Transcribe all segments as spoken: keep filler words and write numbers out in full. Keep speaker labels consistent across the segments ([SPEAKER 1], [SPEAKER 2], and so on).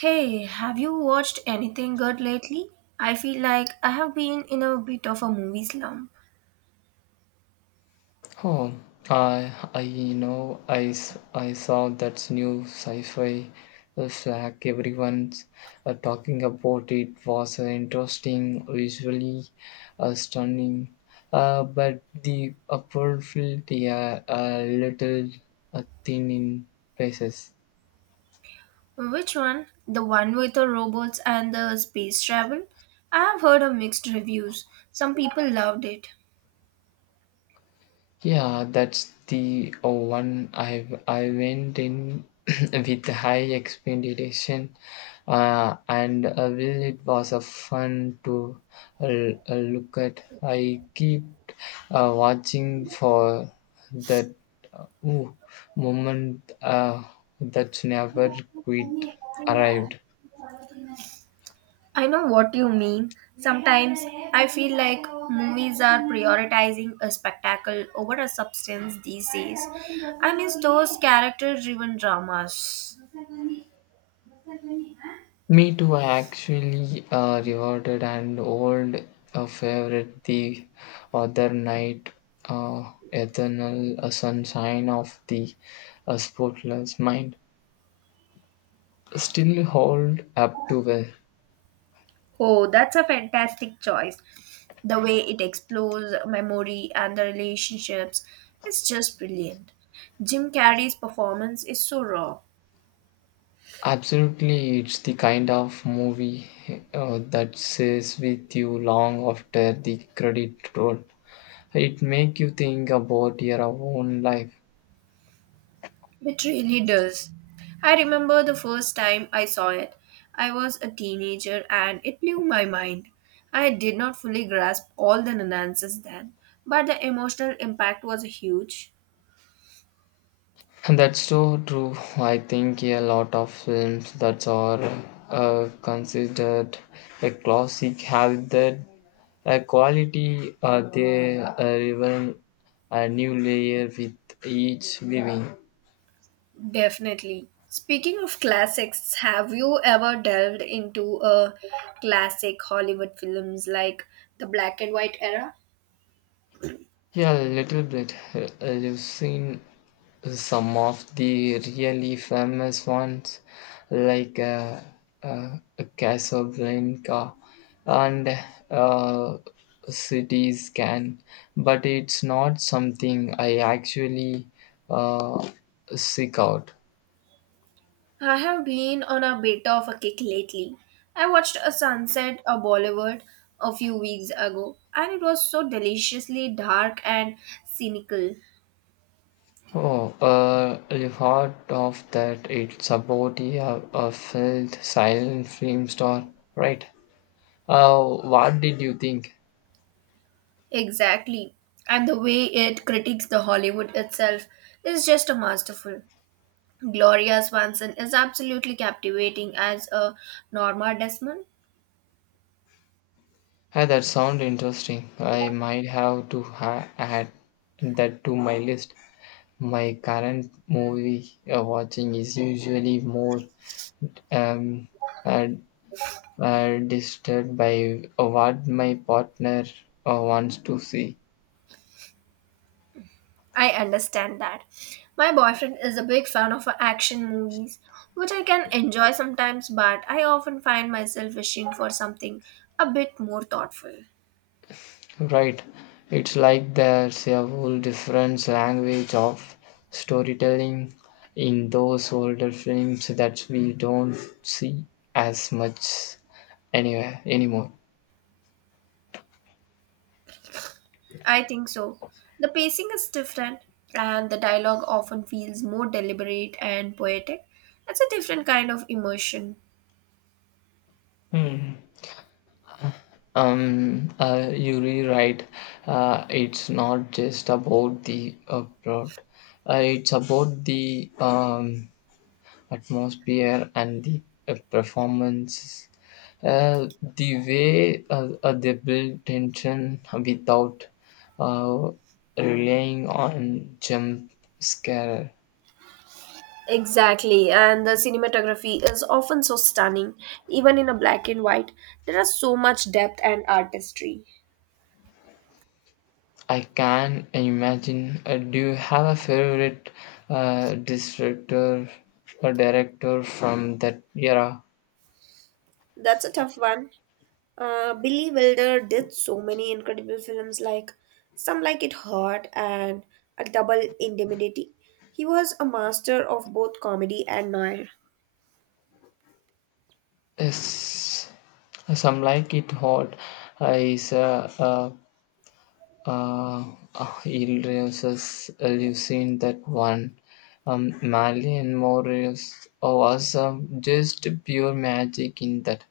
[SPEAKER 1] Hey, have you watched anything good lately? I feel like I have been in a bit of a movie slump.
[SPEAKER 2] Oh, I, I you know, I, s- I saw that new sci-fi flag. Everyone's uh, talking about it, was uh, interesting, visually uh, stunning, uh, but the upper field, yeah, a little uh, thin in places.
[SPEAKER 1] Which one? The one with the robots and the space travel? I have heard of mixed reviews. Some people loved it.
[SPEAKER 2] Yeah, that's the uh, one I I went in with high expectation, uh, and uh, well, it was a fun to uh, uh, look at. I keep uh, watching for that uh, ooh, moment uh, that's never quite arrived.
[SPEAKER 1] I know what you mean. Sometimes I feel like movies are prioritizing a spectacle over a substance these days. I miss those character driven dramas.
[SPEAKER 2] Me too. I actually uh, rewarded an old uh, favorite the other night, uh, Eternal uh, Sunshine of the uh, Spotless Mind. Still hold up to well.
[SPEAKER 1] Oh, that's a fantastic choice. The way it explores memory and the relationships is just brilliant. Jim Carrey's performance is so raw.
[SPEAKER 2] Absolutely, it's the kind of movie uh, that stays with you long after the credit roll. It make you think about your own life.
[SPEAKER 1] It really does. I remember the first time I saw it. I was a teenager and it blew my mind. I did not fully grasp all the nuances then, but the emotional impact was huge.
[SPEAKER 2] And that's so true. I think a lot of films that are uh, considered a classic have that a quality, uh, they uh, even a new layer with each viewing.
[SPEAKER 1] Definitely. Speaking of classics, have you ever delved into a classic Hollywood films like the black and white era?
[SPEAKER 2] Yeah, a little bit. Uh, You've seen some of the really famous ones, like uh, uh, Casablanca and uh, City Scan, but it's not something I actually uh, seek out.
[SPEAKER 1] I have been on a bit of a kick lately. I watched A Sunset of Bollywood a few weeks ago and it was so deliciously dark and cynical.
[SPEAKER 2] Oh, uh, you heard of that? It's about a, a failed silent film star, right? Uh, what did you think?
[SPEAKER 1] Exactly. And the way it critiques the Hollywood itself is just a masterful. Gloria Swanson is absolutely captivating as a Norma Desmond.
[SPEAKER 2] Hey, that sounds interesting. I might have to ha- add that to my list. My current movie uh, watching is usually more um, uh, uh, disturbed by what my partner uh, wants to see.
[SPEAKER 1] I understand that. My boyfriend is a big fan of action movies, which I can enjoy sometimes, but I often find myself wishing for something a bit more thoughtful.
[SPEAKER 2] Right. It's like there's a whole different language of storytelling in those older films that we don't see as much anywhere anymore.
[SPEAKER 1] I think so. The pacing is different, and the dialogue often feels more deliberate and poetic. It's a different kind of emotion.
[SPEAKER 2] Hmm. Um, uh, you rewrite. Uh, it's not just about the uh, plot. Uh, it's about the um, atmosphere and the uh, performances. Uh, the way uh, uh, they build tension without uh, relying on jump scare.
[SPEAKER 1] Exactly, and the cinematography is often so stunning, even in a black and white. There is so much depth and artistry.
[SPEAKER 2] I can imagine. Uh, do you have a favorite uh, director or director from that era?
[SPEAKER 1] That's a tough one. Uh, Billy Wilder did so many incredible films like Some Like It Hot and A Double Indemnity. He was a master of both comedy and noir.
[SPEAKER 2] Yes, some like it hot uh, is a uh, uh, uh, illnesses. Uh, you've seen that one. Um, Malian Morris was um, just pure magic in that.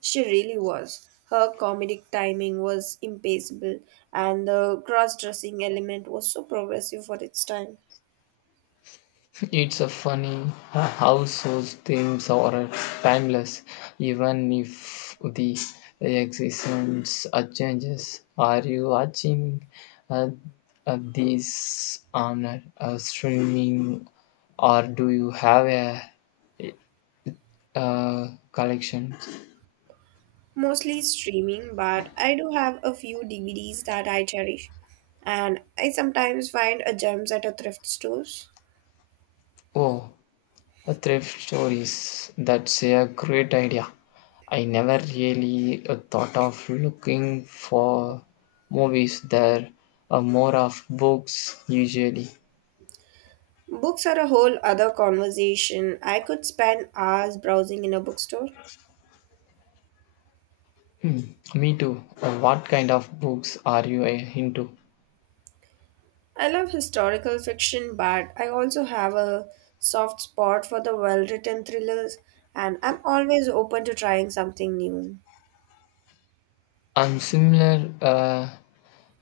[SPEAKER 1] She really was. Her comedic timing was impeccable, and the cross dressing element was so progressive for its time.
[SPEAKER 2] It's a funny uh, how those themes are timeless, even if the existence uh, changes. Are you watching uh, uh, this on a, a streaming, or do you have a, uh collection?
[SPEAKER 1] Mostly streaming, but I do have a few D V Ds that I cherish, and I sometimes find a gems at a thrift stores.
[SPEAKER 2] Oh, a thrift stories. That's a great idea. I never really uh, thought of looking for movies there, uh, more of books usually.
[SPEAKER 1] Books are a whole other conversation. I could spend hours browsing in a bookstore.
[SPEAKER 2] Me too. Uh, What kind of books are you uh, into?
[SPEAKER 1] I love historical fiction, but I also have a soft spot for the well-written thrillers, and I'm always open to trying something new.
[SPEAKER 2] I'm similar. Uh,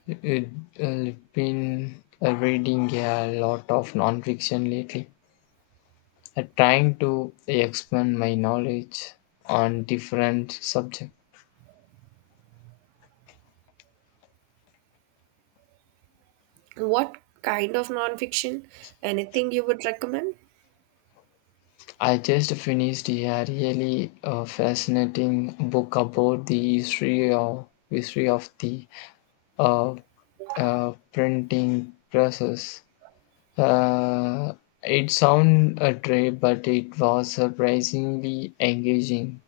[SPEAKER 2] uh, I've been uh, reading a lot of nonfiction lately, uh, trying to expand my knowledge on different subjects.
[SPEAKER 1] What kind of nonfiction? Anything you would recommend?
[SPEAKER 2] I just finished a really uh, fascinating book about the history of history of the uh, uh, printing process. Uh, it sounded a trip, but it was surprisingly engaging.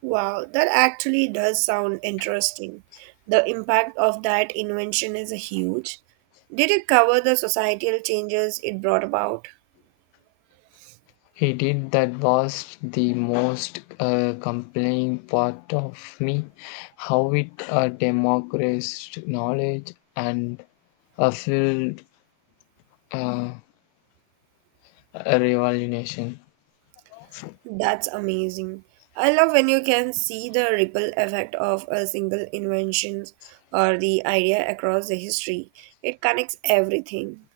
[SPEAKER 1] Wow, that actually does sound interesting. The impact of that invention is huge. Did it cover the societal changes it brought about?
[SPEAKER 2] He did, that was the most uh, compelling part of me, how it uh, democratized knowledge and a filled uh, a revolution.
[SPEAKER 1] That's amazing. I love when you can see the ripple effect of a single invention or the idea across the history. It connects everything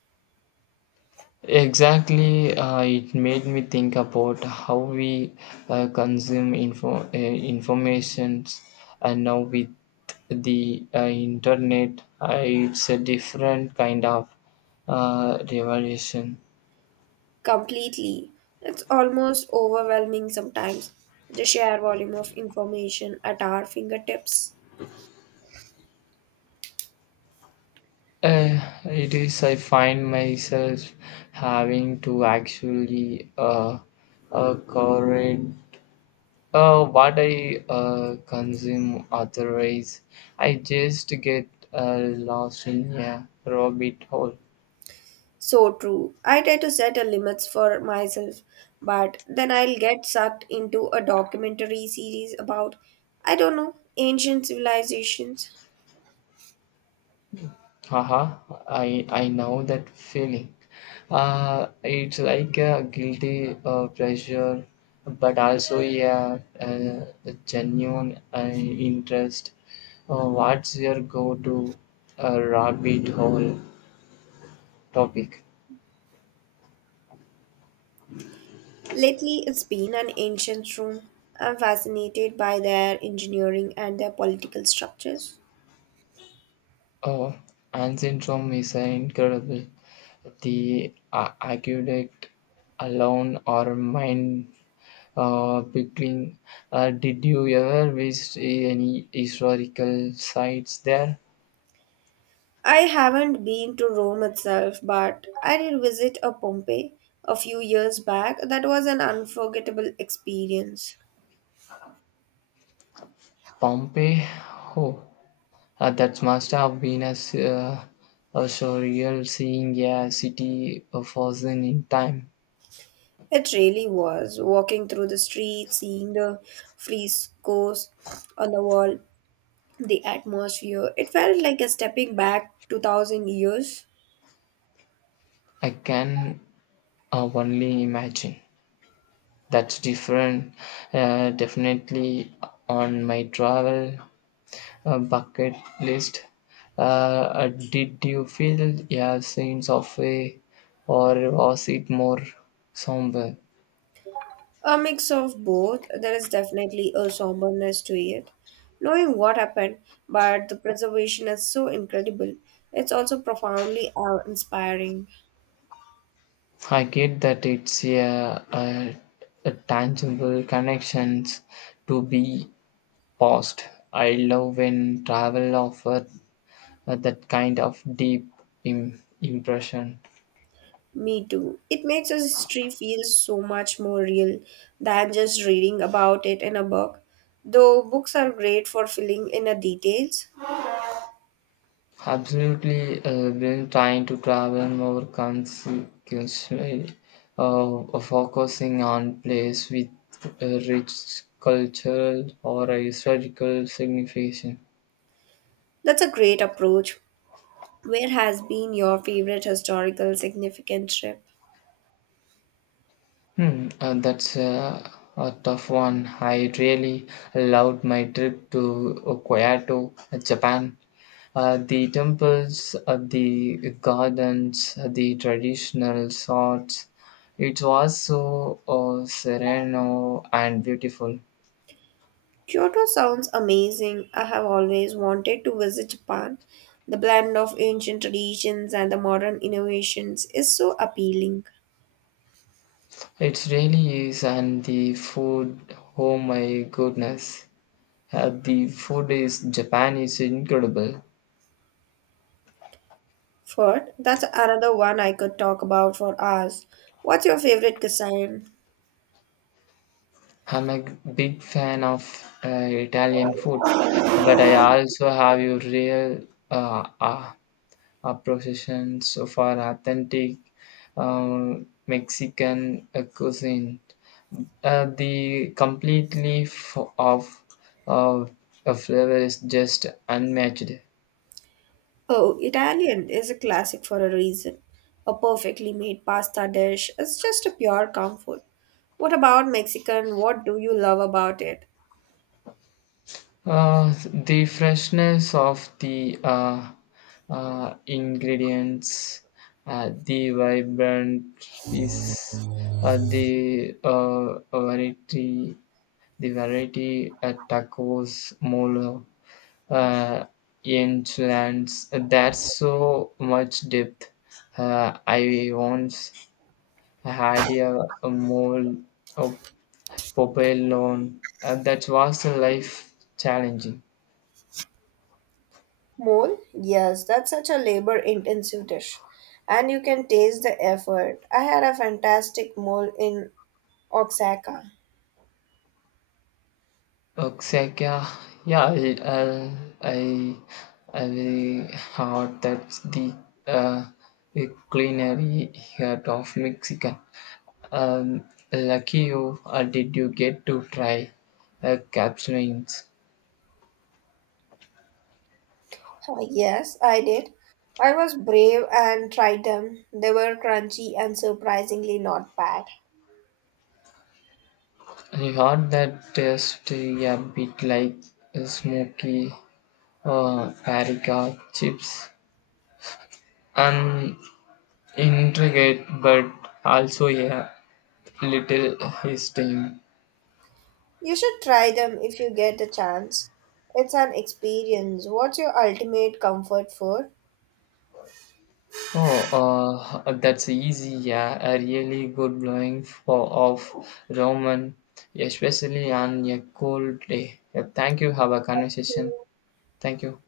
[SPEAKER 2] Exactly, uh, it made me think about how we uh, consume info uh, informations, and now with the uh, internet, uh, it's a different kind of uh, revolution.
[SPEAKER 1] completely. It's almost overwhelming sometimes, the sheer volume of information at our fingertips.
[SPEAKER 2] Uh, it is. I find myself having to actually uh, uh, correct Uh, what I uh, consume, otherwise I just get uh, lost in a rabbit hole.
[SPEAKER 1] So true. I try to set a limits for myself, but then I'll get sucked into a documentary series about, I don't know, ancient civilizations.
[SPEAKER 2] Haha, I, I know that feeling. Uh, it's like a guilty uh, pleasure, but also a, a, a genuine uh, interest. Uh, what's your go to uh, rabbit hole topic?
[SPEAKER 1] Lately, it's been an ancient room. I'm fascinated by their engineering and their political structures.
[SPEAKER 2] Oh, Ancient Rome is uh, incredible. The uh, aqueduct alone or mind uh, boggling. Uh, did you ever visit any historical sites there?
[SPEAKER 1] I haven't been to Rome itself, but I did visit a Pompeii a few years back. That was an unforgettable experience.
[SPEAKER 2] Pompeii? Oh, uh, that must have been a, s- uh, a surreal, seeing a city uh, frozen in time.
[SPEAKER 1] It really was. Walking through the streets, seeing the frescoes on the wall, the atmosphere, it felt like a stepping back two thousand years.
[SPEAKER 2] I can uh, only imagine. That's different. Uh, definitely on my travel uh, bucket list. Uh, uh, did you feel a sense of way, or was it more somber?
[SPEAKER 1] A mix of both. There is definitely a somberness to it, knowing what happened, but the preservation is so incredible. It's also profoundly awe inspiring.
[SPEAKER 2] I get that, it's a, a, a tangible connections to be paused. I love when travel offers that kind of deep im- impression.
[SPEAKER 1] Me too. It makes us history feel so much more real than just reading about it in a book. Though books are great for filling in the details,
[SPEAKER 2] Absolutely, uh, when trying to travel more consequently, uh, uh, focusing on place with a rich cultural or historical signification.
[SPEAKER 1] that's a great approach. Where has been your favorite historical significant trip?
[SPEAKER 2] Hmm, uh, that's uh, a tough one. I really loved my trip to Kyoto, Japan. Uh, the temples, uh, the gardens, uh, the traditional sorts. It was so uh, sereno and beautiful.
[SPEAKER 1] Kyoto sounds amazing. I have always wanted to visit Japan. The blend of ancient traditions and the modern innovations is so appealing.
[SPEAKER 2] It really is, and the food, oh my goodness. Uh, the food is Japan is incredible.
[SPEAKER 1] Food, that's another one I could talk about for hours. What's your favorite cuisine?
[SPEAKER 2] I'm a a big fan of uh, Italian food, but I also have a real uh, uh, our processions of our authentic um, Mexican uh, cuisine. Uh, the completely f- of of a flavor is just unmatched.
[SPEAKER 1] Oh, Italian is a classic for a reason. A perfectly made pasta dish is just a pure comfort. What about Mexican? What do you love about it?
[SPEAKER 2] Uh, the freshness of the uh, uh, ingredients, uh, the vibrant piece, uh, the uh, variety, the variety at tacos, mole, uh, lands. That's so much depth. Uh, I once had a, a mole, of purple loan, uh, that was a life challenging.
[SPEAKER 1] Mole? Yes, that's such a labor intensive dish. And you can taste the effort. I had a fantastic mole in Oaxaca.
[SPEAKER 2] Exactly. Yeah, yeah. I, uh, I, I really heard that the uh, the culinary heart of Mexican. Um, Lucky you, uh, did you get to try uh, capsulines?
[SPEAKER 1] Oh, yes, I did. I was brave and tried them. They were crunchy and surprisingly not bad.
[SPEAKER 2] I heard that tastes a bit like smoky uh, paprika chips, and intricate but also a little hissing.
[SPEAKER 1] You should try them if you get the chance. It's an experience. What's your ultimate comfort food?
[SPEAKER 2] Oh, uh, that's easy, yeah. A really good blowing for of Roman, especially on a cold day. Yeah, thank you. Have a conversation. Thank you.